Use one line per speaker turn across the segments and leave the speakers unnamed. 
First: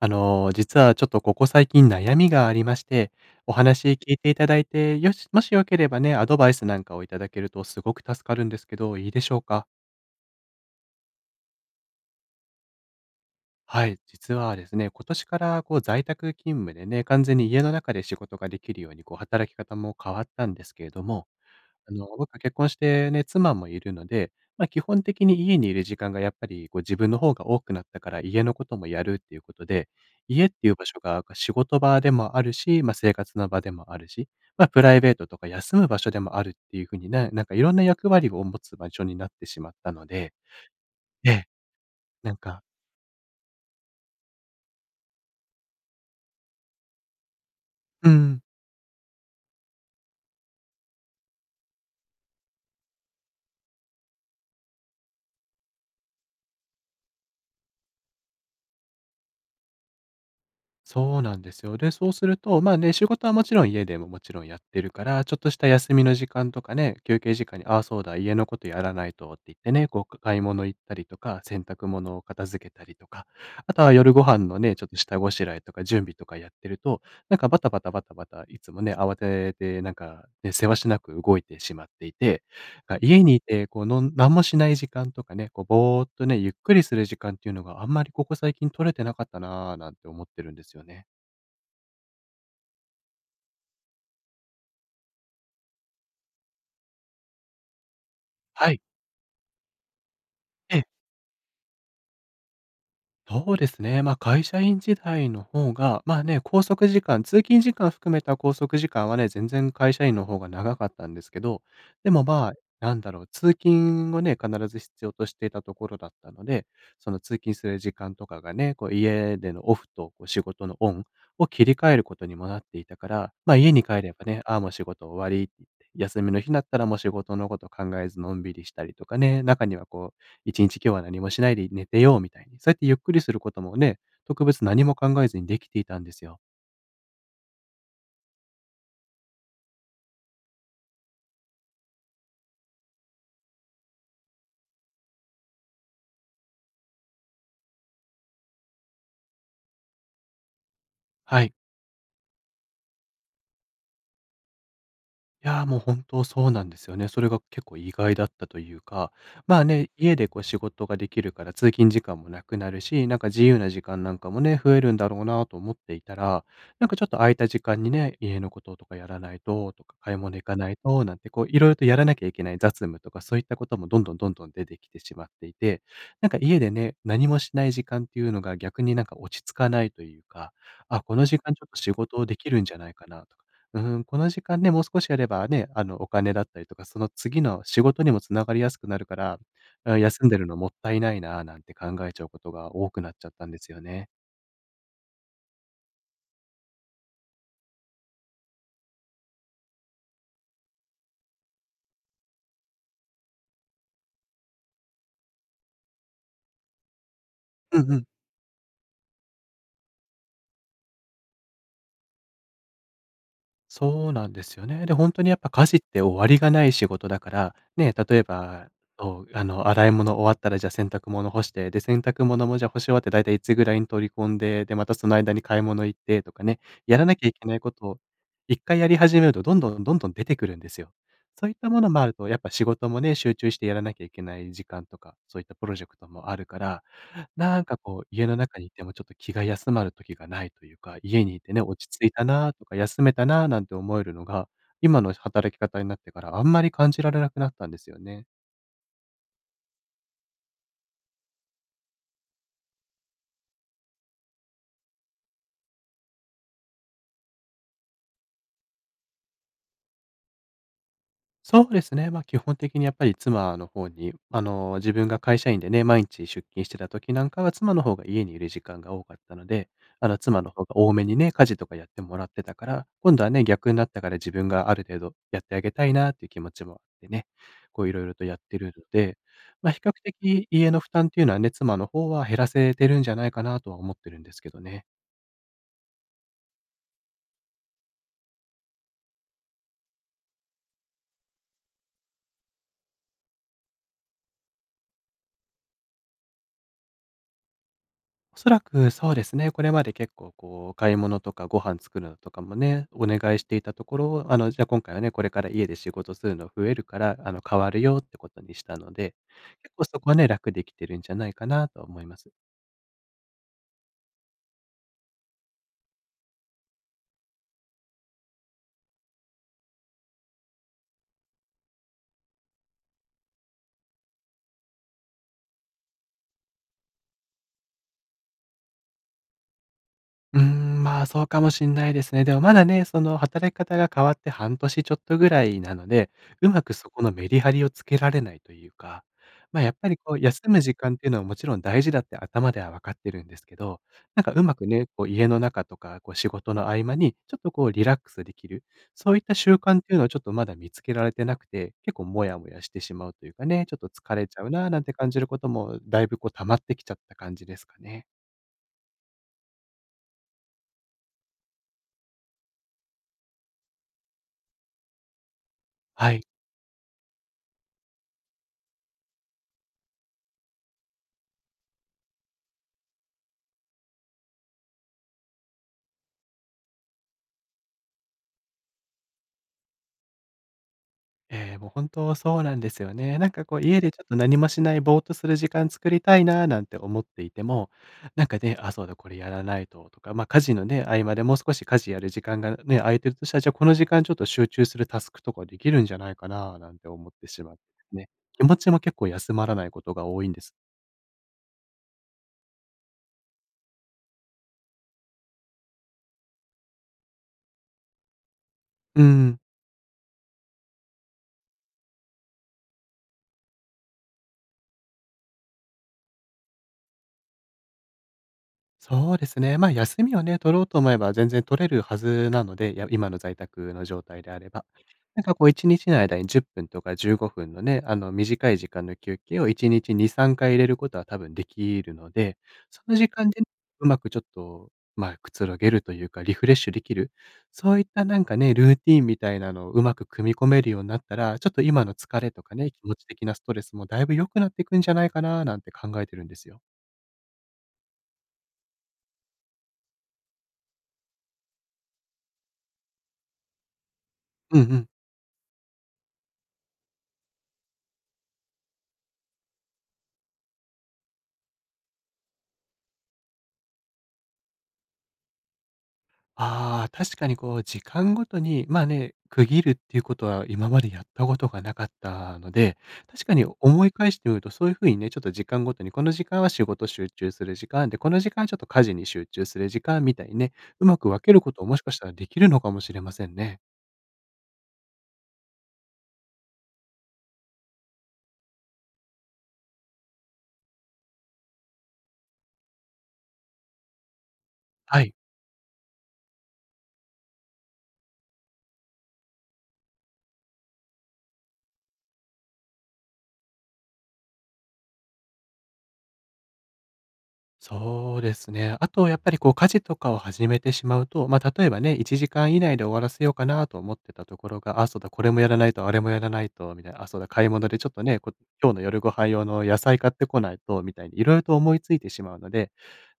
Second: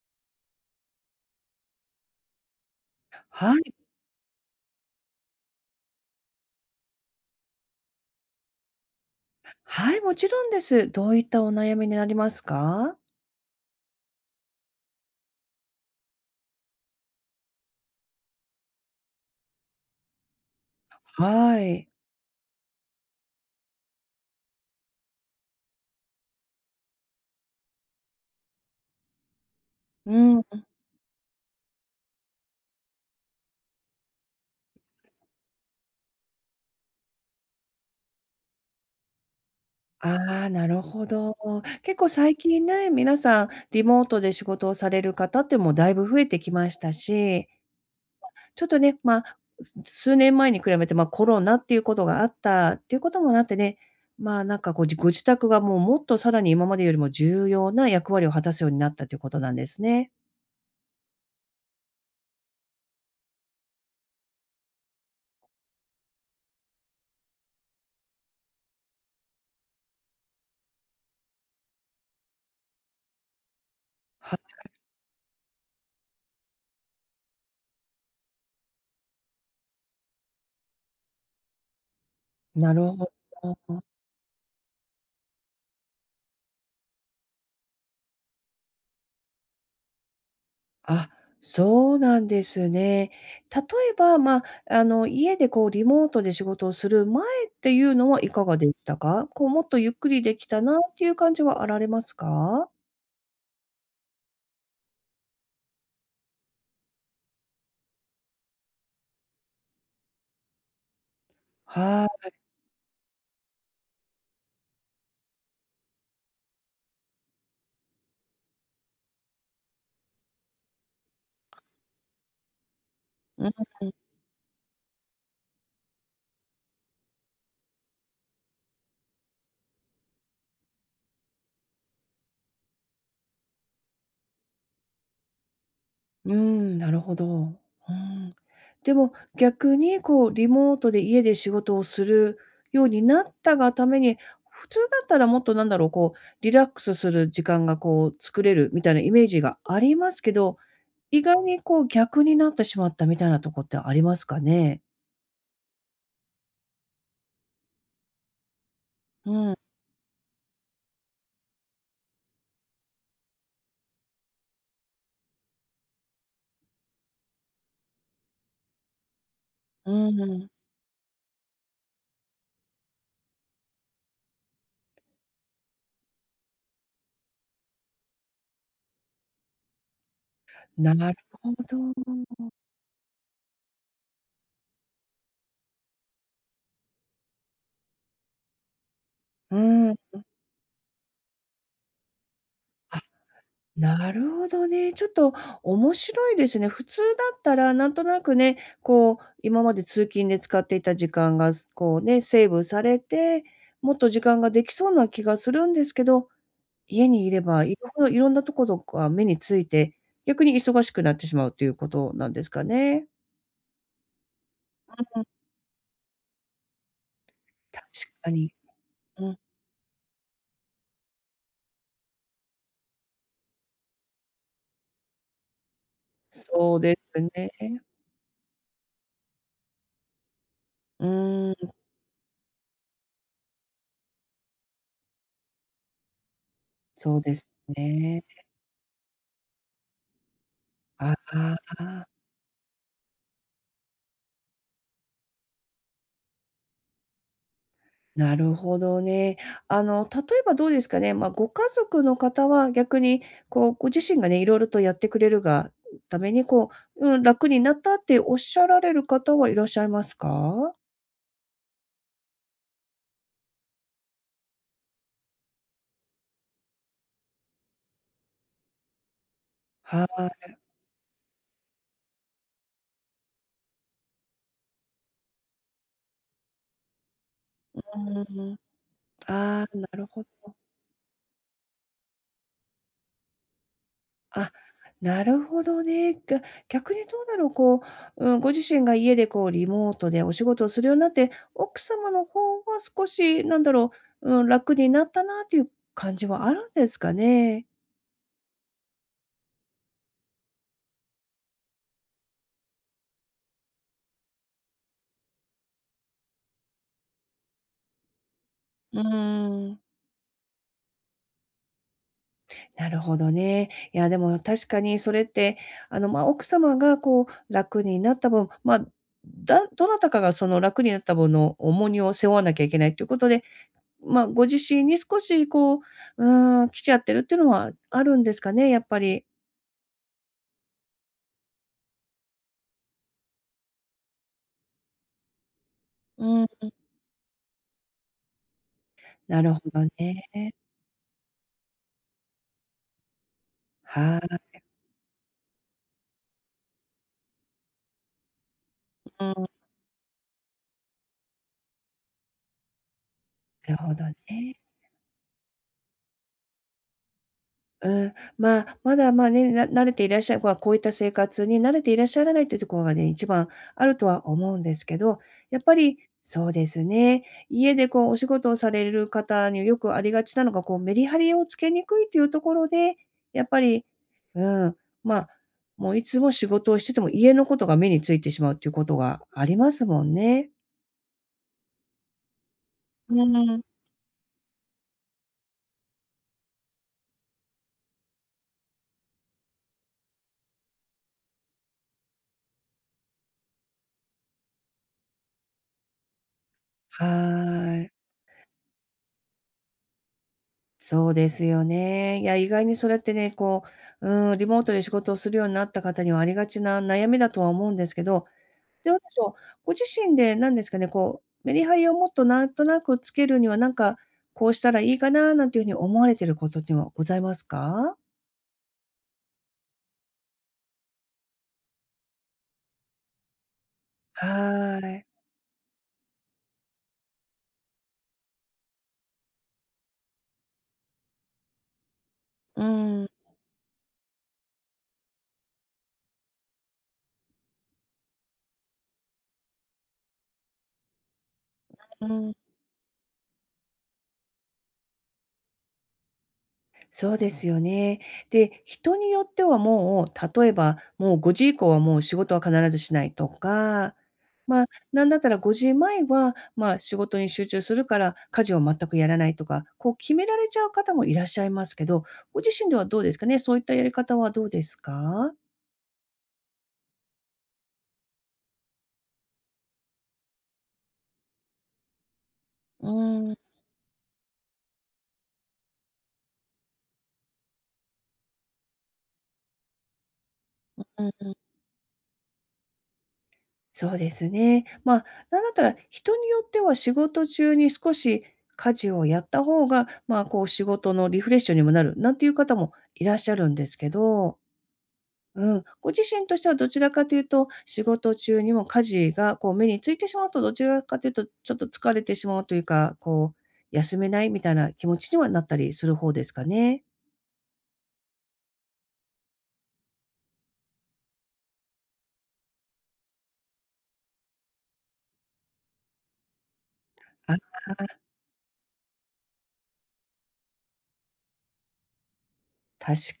実はちょっとここ最近悩みがありまして、お
はい、
話聞いていただいて、もしよければね、アドバイスなんかをいただけるとすごく助かるんですけど、いいでしょうか？
はい、もちろんです。どういったお悩みになりますか？
はい、実はですね、今年から在宅勤務でね、完全に家の中で仕事ができるように働き方も変わったんですけれども、
はい。
あの、僕結婚してね、妻もいるので、まあ、基本的に家にいる時間がやっぱり自分の方が多くなったから、家のこともやるっていうことで、
う
家っ
ん。
ていう場所が仕事場でもあるし、まあ、生活の場でもあるし、まあ、プライベートとか休む場所でもあるっていう風になんかいろんな役割を持つ場所になってしまったので、
ああ、なるほ
え
ど。
え、
結構
なん
最
か、
近ね、皆さんリモートで仕事をされる方ってもうだいぶ増えてきましたし、
うん。
ちょっとね、まあ、数年前に比べて、まあ、コロナっていうことがあったっていうこともあってね、ま、なんかこう、ご自宅がもうもっとさらに今までよりも重要な役割を果たすようになったということなんですね。
そうなんですよ。で、そうすると、まあね、仕事はもちろん家でももちろんやってるから、ちょっとした休みの時間とかね、休憩時間に、ああ、そうだ、家のことやらないとって言ってね、こう、買い物行ったりとか、洗濯物を片付けたりとか、あとは夜ご
は
飯のね、ちょっと下ごしらえとか準備とかやってると、なんかバタバタバタバタ、いつもね、慌てて、なんか、ね、せわしなく動いてしまっていて、
なるほ
家にいて、こ
ど。
う、何もしない時間とかね、こう、ぼーっとね、ゆっくりする時間っていうのがあんまりここ最近取れてなかったなぁ、なんて思ってるんですよね。
あ、そうなんですね。例えば、まあ、家でこうリモートで仕事をする前っていうのはいかがで
は
し
い。
たか？こうもっとゆっくりできたな
ええ、
っていう感じはあられますか？
そうですね。会社員時代の方が、まあね、拘束時間、通勤時間含めた拘束時間はね、全然会社員の方が長かったんですけど、
は
でも、
い。
まあ、なんだろう、通勤をね、必ず必要としていたところだったので、その通勤する時間とかがね、こう家でのオフと仕事のオンを切り替えることにもなっていたから、
うん
家に
うん。
帰ればね、ああ、もう仕事終わりって言って、休みの日になったらもう仕事のこと考えずのんびりしたりとかね、中にはこう1日今日は何もしないで寝てようみたいに、そうやってゆっくりすることもね、特別何も考えずにできていたんですよ。
なるほど。うん。でも逆にこうリモートで家で仕事をするようになったがために、普通だったらもっとなんだろう、こうリラックスする時間がこう作れるみたいなイメージがありますけど、意外
はい。
にこう逆になってしまったみたいなとこってありますかね？
いや、もう本当そうなんですよね。それが結構意外だったというか、
うん、
まあね、家でこう仕事ができるから通勤時間もなくなるし、なんか自由な時間なんかもね、増えるんだろうなと思っていたら、なんかちょっと空いた時間にね、家のこととかやらないと、と
う
か買い
んう
物行
ん、
かないと、なんていろいろとやらなきゃいけない雑務とかそういったこともどんどんどんどん出てきてしまっていて、なんか家でね、何もしない時間っていうのが逆になんか落ち着かないというか、
んな
あ、こ
る
の時
ほ
間ちょっと仕事で
ど。
きるんじゃないかなとか、うん、この時間ね、もう少しやればね、あの、お金だったりとか、その次の仕事にも繋がりやすくなるから、
うーん。
あ、休んでるのもったいないな、なんて考えちゃうことが多
あ、
くなっちゃったんですよね。
なるほどね。ちょっと面白いですね。普通だったらなんとなくね、こう今まで通勤で使っていた時間がすこうね、セーブされて、もっと時間ができそうな気がするんですけど、家にいれば
うんうん。
いろんなところが目について、逆に忙しくなってしまうということなんですかね？
そうなんですよね。で、本
う
当
ん、
にやっぱ家事って終わりがない仕事だから、
確
ね、例え
かに。
ば、そ
う
う、
ん。
あの、洗い物終わったらじゃあ洗濯物干して、で、洗濯物もじゃあ干し終わってだいたいいつぐらいに取り込んで、で、またその間に買い物行ってとかね、
そう
や
で
らな
す
きゃいけないこ
ね。
とを一回やり始めるとどんどんどんどん出てくるんですよ。
う
そう
ー
いった
ん、
ものもあると、やっぱ仕事もね、集中してやらなきゃいけない時間とか、そういったプロジェクトもあるから、
そうです
なんか、
ね。
家の中にいてもちょっと気が休まる時がないというか、
あ
家にいてね、落ち着
あ、
いたなとか、休めたななんて思えるのが、今の働き方になってからあんまり感じられなくなったんですよね。
なるほどね。例えばどうですかね、まあ、ご家族の方は逆に、こう、ご自身がね、いろいろとやってくれるがために、こう、うん、楽になったっておっしゃられる方はいらっしゃいますか？
そうですね。ま、基本的にやっぱり妻の方に、あの、自分が会社員でね、毎日出勤してた時なんかは、妻の方が家にいる時間が多かったので、
は
あの、妻の
い。
方が多めにね、家事とかやってもらってたから、今度はね、逆になったから自分がある程度やってあげたいなっていう気持ちもあってね、いろいろと
う
やっ
ん。
てるので、
あ
ま、
あ、
比
な
較
るほ
的
ど。
家の負担っていうのはね、妻の方は減らせてるんじゃないかなとは思ってるんですけ
あ、
どね。
なるほどね。逆にどうだろう、こう、うん、ご自身が家でこうリモートでお仕事をするようになって、奥様の方は少しなんだろう、うん、楽になったなっていう感じはあるんですかね？
おそらくそうですね、これまで結構買い物とかご飯作るのとかもね、お願いしていたところ、あの、じゃあ今回はね、これから家で仕事するの増えるから、あの、変わるよってことにしたの
うー
で、結
ん、
構そこはね、楽できてるんじゃないかなと思います。
なるほどね。いや、でも確かにそれって、まあ、奥様がこう楽になった分、まあ、どなたかがその楽になった分の重荷を背負わなきゃいけないということで、まあ、ご自身に少しこう、うーん、来ちゃってるっていうのはあるんですかね、やっぱり。
うーん、まあ、そうかもしんないですね。でもまだね、その働き方が変わって半年ちょっとぐらいなので、
う
うま
ん、
くそこのメリハリをつけられないというか、
なるほ
やっ
ど
ぱり休
ね。
む時間っていうのはもちろん大事だって頭では分かってるんですけど、
は
なんか
い。
うまくね、家の中とか、こう仕事の合間にちょっとリラックスできる、そういっ
う
た
ん、
習慣っていうのをちょっとまだ見つけられてなくて、結構モヤモヤしてしまうというかね、ちょ
な
っ
る
と
ほど
疲
ね。
れちゃうななんて感じることもだいぶ溜まってきちゃった感じですか
う
ね。
ん、まあ、まだ、まあね、慣れていらっしゃる、まあ、こういった生活に慣れていらっしゃらないというところがね、一番あるとは思うんですけど、やっぱり
はい。
そうですね、家でこうお仕事をされる方によくありがちなのが、こうメリハリをつけにくいというところで、やっぱり、うん、まあ、もういつも仕事をしてても家のことが目についてしまうっていうことがありますもんね。
ええ、もう本当そうなんですよね。
う
なんか
ん。
家でちょっと何もしないぼーっとする時間作りたいななんて思っていても、なんかね、あ、そうだこれやらないととか、ま、家事のね、合間でもう少し家事やる時間がね、空いてるとしたら、じゃあこの時間ちょっと集中するタスクとかできるんじゃないかななんて
は
思ってしまって
い。
ね。気持ちも結構休まらないことが多いんです。
そうですよね。いや、意外にそれってね、こう、うん、リモートで仕事をするようになった方にはありがちな悩みだとは思うんですけど、どう
う
でしょ
ん、
う、ご自身で何ですかね、こう、メリハリをもっとなんとなくつけるには、なんか、こうしたらいいかななんていうふうに思われてることっていうのはございますか？
そうですね。休みをね、取ろうと思えば全然取れるはずなので、今の在宅の状態であれば。
はーい。
なんか1日の間に10分とか15分のね、あの短い時間の休憩を1日2、3回入れることは多分できるので、
う
その
ん、
時間でね、うまくちょっと、まあ、くつろげるというか、リフレッシュできる、そういったなんかね、ルーティンみたいなのをうまく組み込めるようになったら、ちょっと今の
う
疲れ
ん。
とかね、気持ち的なストレスもだいぶ良くなっていくんじゃないかななんて考えてるんですよ。
そうですよね。で、人によってはもう、例えば、もう5時以降はもう仕事は必ずしないとか、
うん
ま
う
あ、
ん。
なんだったら5時前は、まあ、仕事に集中するから、家事を全くやらないとか、こう決められちゃう方もいらっしゃいますけど、ご自身ではどうですかね？そういったやり方はどうですか？
ああ、確かにこう時間ごとに、まあね、区切るっていうことは今までやったことがなかったので、確かに思い返してみるとそういうふうにね、ちょっと時間ごとに、この時間は仕事集中する時間で、この時間はちょっと家事に集中する時間みたいにね、うま
う
く分け
ん。
ることをもしかしたらできるのかもしれませんね。
そうですね。まあ、なんだったら人によっては仕事中に少し家事をやった方が、まあ、こう仕事のリフレッシュにもなるなんていう方もいらっしゃるんですけど、
はい。
うん、ご自身としてはどちらかというと、仕事中にも家事がこう目についてしまうと、どちらかというとちょっと疲れてしまうというか、こう休めないみたいな気持ちにはなったりする方ですかね。
そうですね。あとやっぱりこう家事とかを始めてしまうと、まあ、例えばね、1時間以内で終わらせようかなと思ってたところが、あ、そうだ、これもやらないと、あれもやらないと、みたいな、あ、そうだ、
あ、
買い物でちょっとね、今日の夜ご飯用の野菜買ってこないと、みたいにいろいろと思いついてしまうので、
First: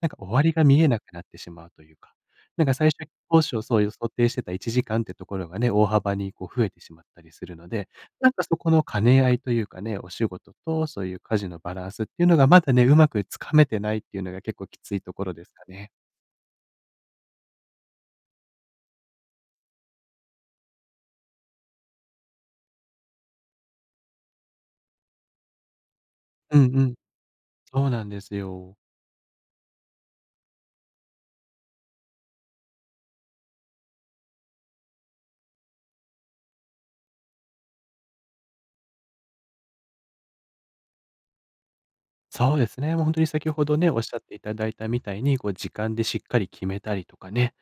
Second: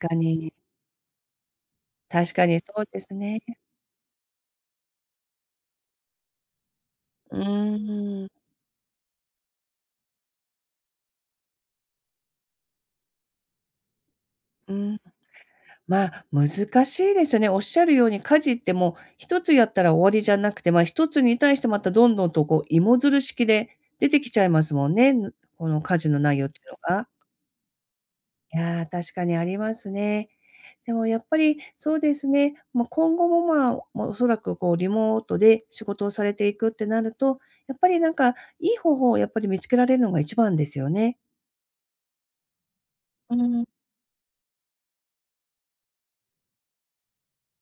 なん
か
か終わり
に。
が見えなくなってしまうというか、
確かに
なんか
そう
最
で
初、
す
当
ね。
初そういう想定してた1時間ってところがね、大幅にこう増えてしまったり
う
するので、
ーん。
なんかそこの兼ね合いというかね、お仕事とそういう家事のバランスっていうのがまだね、うまくつかめてないっていうのが結構
う
きつい
ん。
ところですかね。
まあ、難しいですよね。おっしゃるように家事ってもう一つやったら終わりじゃなくて、一つに対してまたどんどんとこう芋づる式で出てきちゃいますもんね、この家事の内容っ
う
ていう
んうん、
のが。
そうなんです
い
よ。
やー、確かにありますね。でもやっぱりそうですね、まあ、今後も、まあ、もうおそらくこうリモートで仕事をされていくってなると、やっぱりなんかいい方法をやっぱり見つけられるのが一番ですよね。
そうですね、もう本当に
う
先ほ
ん。
どね、おっしゃっていただいたみたいに、こう時間でしっかり決めたりとかね、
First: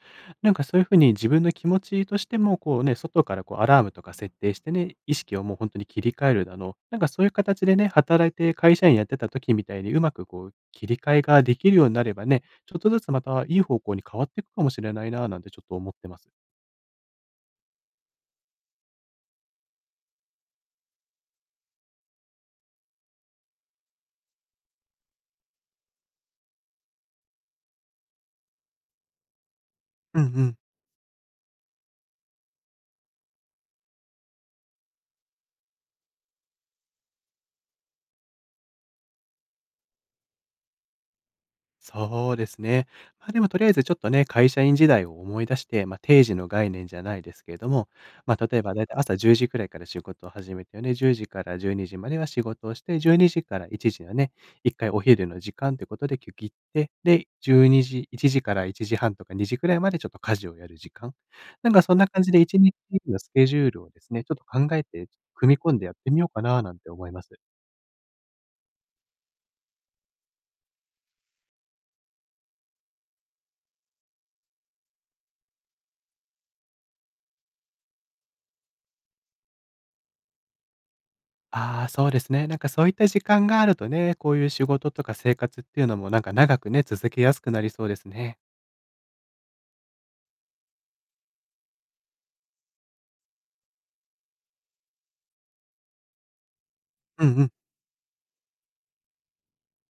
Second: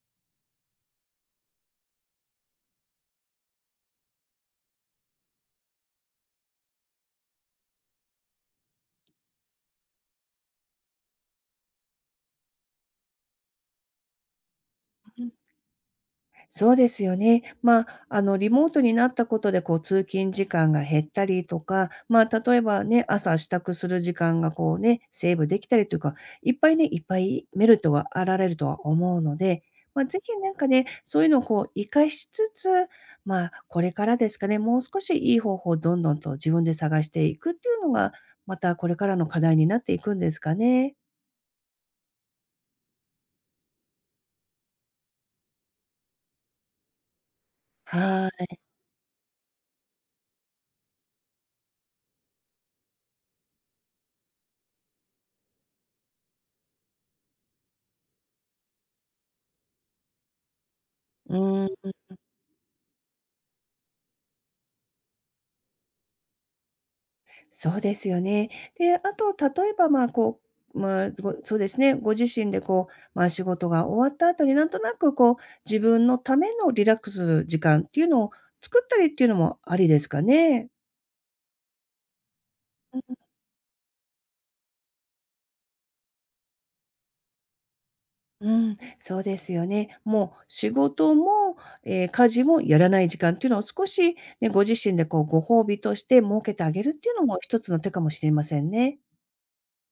なんかそういう風に自分の気持ちとしても、こうね、外からこうアラームとか設定してね、意識をもう本当に切り替えるだの、なんかそういう形でね、働いて会社員やってた時みたいにうまくこう切り替えができるようになればね、ちょっとずつまたいい方向に変わっていくかもしれないななんてちょっと思ってます。
そうですよね。まあ、リモートになったことで、こう、通勤時間が減ったりとか、まあ、例えばね、朝支度する時間がこうね、セーブできたりというか、いっぱいね、いっぱいメリットがあられるとは思うので、まあ、
う
ぜ
んう
ひなん
ん。
かね、そういうのをこう、活かしつつ、まあ、これからですかね、もう少しいい方法をどんどんと自分で探していくっていうのが、またこれからの課題になっていくんですかね。
そうですね。まあ、でもとりあえずちょっとね、会社員時代を思い出して、まあ、定時の概念じゃないですけれども、
はい。
ま
は
あ、
い。
例えばだいたい朝10時くらいから仕事を始めてよね、10時から12時までは仕事をして、12時から1時のね、1回お昼の時間ということで区切って、で、12時、1時から1時半とか2時くらいまでちょっと家事をやる時間。
う
なんか
ん。
そんな感じで1日のスケジュールをですね、ちょっと考えて組み込んでやってみようかななんて思います。
そうですよね。で、あと例えば、まあ、こう、まあ、そうですね、ご自身でこう、まあ、仕事が終わった後になんとなくこう、自分のためのリラックス時間っていうのを作ったりっていうのもありですかね？
ああ、そうですね。なんかそういっ
う
た
ん。
時間があるとね、こういう仕事とか生活っていうのもなんか長くね、続けやすくなりそうですね。
そうですよね。もう仕事も、家事もやらない時間っていうのを少しね、ご自身でこう、ご褒美として設けてあげるっていうの
うん
も
うん。
一つの手かもしれませんね。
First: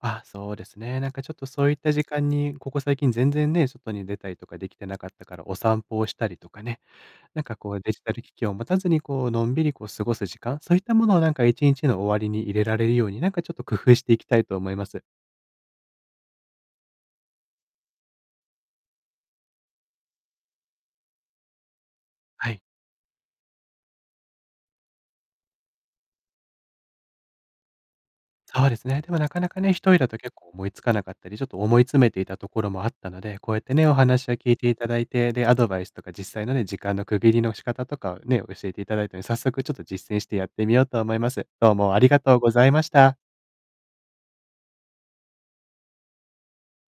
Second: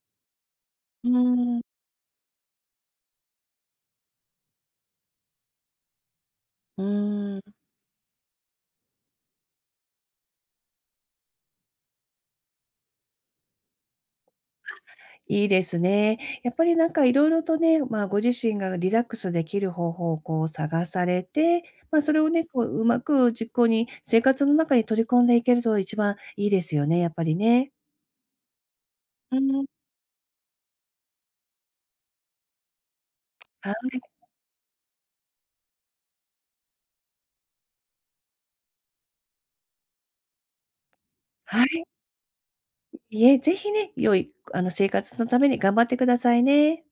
あ、そうですね。な
う
んかちょっと
ん。
そういった時間に、ここ最近全然ね、外に出たりとかできてなかったから、お散歩をしたりとかね、
うー
なん
ん。
かこうデジタル機器を持たずにこう、のんびりこう過ごす時間、そういったものをなんか一日の終わりに入れられるように、なんかちょっと工夫していきたいと思います。
いいですね。やっぱりなんかいろいろとね、まあ、ご自身がリラックスできる方法をこう探されて、まあ、それをね、
はい。
こううまく実行に生活の中に取り込んでいけると一番いいですよね、やっぱりね。
そうですね。でもな
う
かなか
ん。
ね、一人だと結構思いつかなかったり、ちょっと思い詰めていたところもあったので、こうやっ
は
てね、お
い。
話を聞いていただいて、で、アドバイスとか実際のね、時間の区切りの仕方とかをね、教えていただいたので、早速ちょっと実践してやってみようと思います。
は
どう
い。
もありがとうございました。
いえ、ぜひね、良い生活のために頑張ってくださいね。